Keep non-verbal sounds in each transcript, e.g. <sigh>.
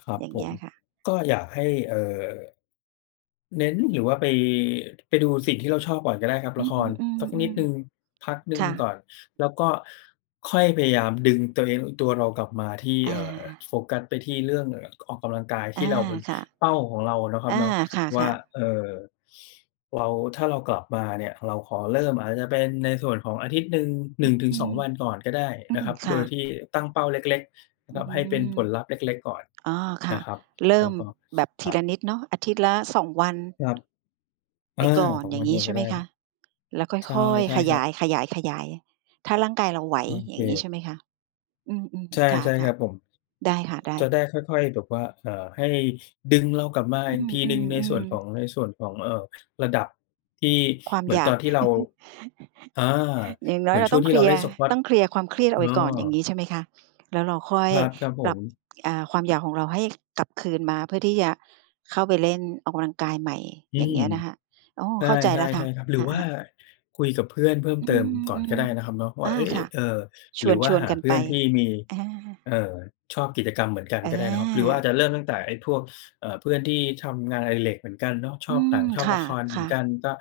ครับอย่างผเงี้ม ยค่ะ ก็อยากให้ เอ่อ เน้นหรือว่าไป ไปดูสิ่งที่เราชอบก่อนก็ได้ครับ อืละครสักนิม ดหๆ นึ่งๆ พักหนึๆ ค่ง่กะ ่อน แล้วก็ค่อยพยายามดึงตัวเอง ตัวเรากลับมาที่ อเอ่อ โา ฟกัสไปที่เรื่อง เอ่อ ออกกำลังกายทอา ี่เราเป็นค่ะ เป้าของเรานะครัอบา เนาะ คว่า ่ะ ๆ เอ่อ เรา ถ้าเรากลับมาเนี่ย เราขอเริ่มอาจจะเป็นในส่วนของอาทิตย์หนึ่ง หนึ่งถึองืสอง ม วัน ก่อนก็ได้อืนะม ครับ คโ่ดยะ ที่ตั้งเป้าเล็ก ๆ นะอืครับ ให้เป็นม ผลลัพธ์เล็ก ๆ ก่อนอ๋อ คน่ะ ะครับ เริแ่ล้มวก็ แบบทอี่ละา นิดเนาะ อาทิตย์ละ 2 วัน ครับ เไอปอ ก่อน 2 อย่าวงันงียัง้ไงใชก่็ไหไมด้ คะ? แล้วค่ใช่ อย ใช่ๆ ขคยรับ าย ๆ ๆ ถ้าร่างกายเราไหว โออยเ่างงี้ใชค ่ไหมคะ? อืม ใชๆ ค่ ๆ ่คะ รับผม ๆ ได้ค่ะ ได้ จะได้ค่อย ๆ แบบว่า เอ่อ ให้ดึงเรากลับมาอีกทีอืหนึ่งในส่อ วนขอๆ ๆ ง ในส่วนของ เอ่อ ระดับที่ความเหมืออนยาตอก นที่เรา <chuckles> อ่า อย่างน้เหอมยือเนราช่ตว้งองทเีค่ลเราีเยล่ร์ น Squat ต้องเคลียร์ความเครียดอเออกไปก่อน อย่างอ งี้ใช่ไหมคะ? แล้วเราค่อคยรับ ครับผปรับ ม อ่า ความอยากของเรา ให้กลับคืนมาเพื่อที่จะเข้าไปเล่นออกกำลังกายใหม่ อือย่างเงม ี้ยนะค่ะ โอ้ เข้าใจใชแ่ ล้วค่ะ ๆ ๆ ครับ หรคือว่า่ะ ๆ คุยกับเพื่อนเพิ่มอืเติมก่อนก็ม ได้นะครับเนาะ วๆ อ่่า า เฮ้ย ค่ะ เอ่อ ชหรวืน อวช่าวนหากันเพไืป ่อนที่มี อา เอ่อ ชอบกิจกรรมเหมือนกันก็ได้นะครับ หรือว่าอา จะเริ่มตั้งแต่ไอ้พวก เอ่อ เพื่อนที่ทำงานอดิเรกเหมือนกันเนาะ ชอือบหม นังชอคบ่ละ ะครคเหมื่อนะ กัน ก็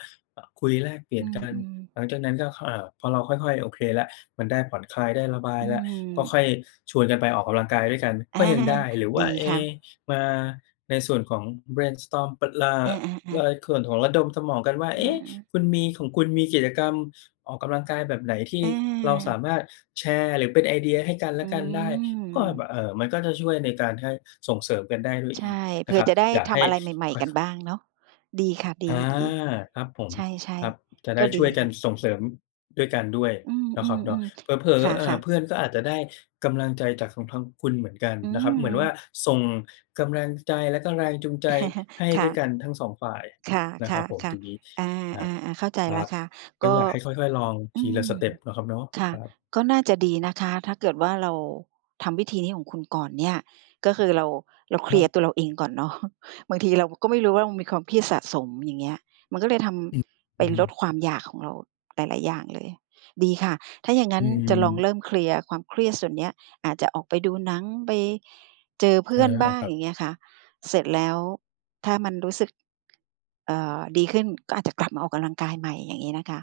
คุยแลกเปลีอ่ืยนกัน ม ๆ หลังจากนั้นก็ อ่า พอเราค่อย ๆ โอเคแล้ว มันได้ผ่อนคลายได้ระบายอืแล้ว ก็ค่อยม ชวนกันไปออกกำลังกายด้วยกันอา ก็ยังได้ หรือวด่ีา เอค๊ ่ะ มาในส่วนของ เบรนสตอร์ม ป อ่า อใา ๆ ๆ นส่วนของระดมสมองกันว่า อเือ๊ะ! ม คุณมี ของคุณมีกิจกรรมออกกำลังกายแบบไหน ที่เราสาอา มารถแชร์ หรือเป็นไอเดียให้กันแลอืะกันได้ ก็แบม บ เอ่อ มันก็จะช่วยในการให้ส่งเสริมกันได้ด้วยใชอ่ ีกเผนะื่คอรับ จะได้อยากทให้ำอะไรใหม่ ค่ๆ กันอย ๆ บ้างเนาะ ดีค่ะ ดอา ี ครับผๆ ม ใช่ ครับ จะๆ กได็้ดชี่วยกัค่นะ ส่งเสริมด้วยกันด้วยอืนะครับเนาะ ม เๆ ผลๆ อ คๆ อ่่า ะ ๆ เพื่อนก็อาจจะได้กำลังใจจากของทางคุณเหมือนกันอืนะครับ เหมือนว่า ม ส่งกำลังใจแล้วก็แรงจูงใจ<chuckles> ให้ค่ด้วยกะ ันทั้ง 2 ฝ่ายค่ะ นะคคร่ะ ับผม ค่ตะ รงนี้ อา ครับ ๆ ๆ เข้าใจคแรล้ับ วค่ะ ก็ก็ อยากให้ค่อย ๆ ลองอทืีละสม เตปนเนาะครับเนาะ ค่ะ ครับ ก็น่าจะดีนะคะ ถ้าเกิดว่า เราทำวิธีนี้ของคุณก่อนเนี่ย ก็คือเรา เราเคคลรีัยร์บ ตัวเราเองก่อน เนาะ บางทีเราก็ไม่รู้ว่า มันมีความเครียดสะสม อย่างเงี้ย มันก็เลยทอืม ำ ไอืปอฮลดึ ความอยากของเราหลาย ๆ อย่างเลย ดีค่ะ ถ้าอย่างงัอ้ืนจะลองม เริ่มเคลียร์ความเครียดส่วนนี้ อาจจะออกไปดูหนัง ไปเจอเพใืช่่อนแล้วบล้่าะง ครัอบ ย่างเงี้ยค่ะ เสร็จแล้ว ถ้ามันรู้สึก เอ่อ ดีขึ้นก็อาจจะกลับมาออกกำลังกายใหม่ อย่างงี้นะคะ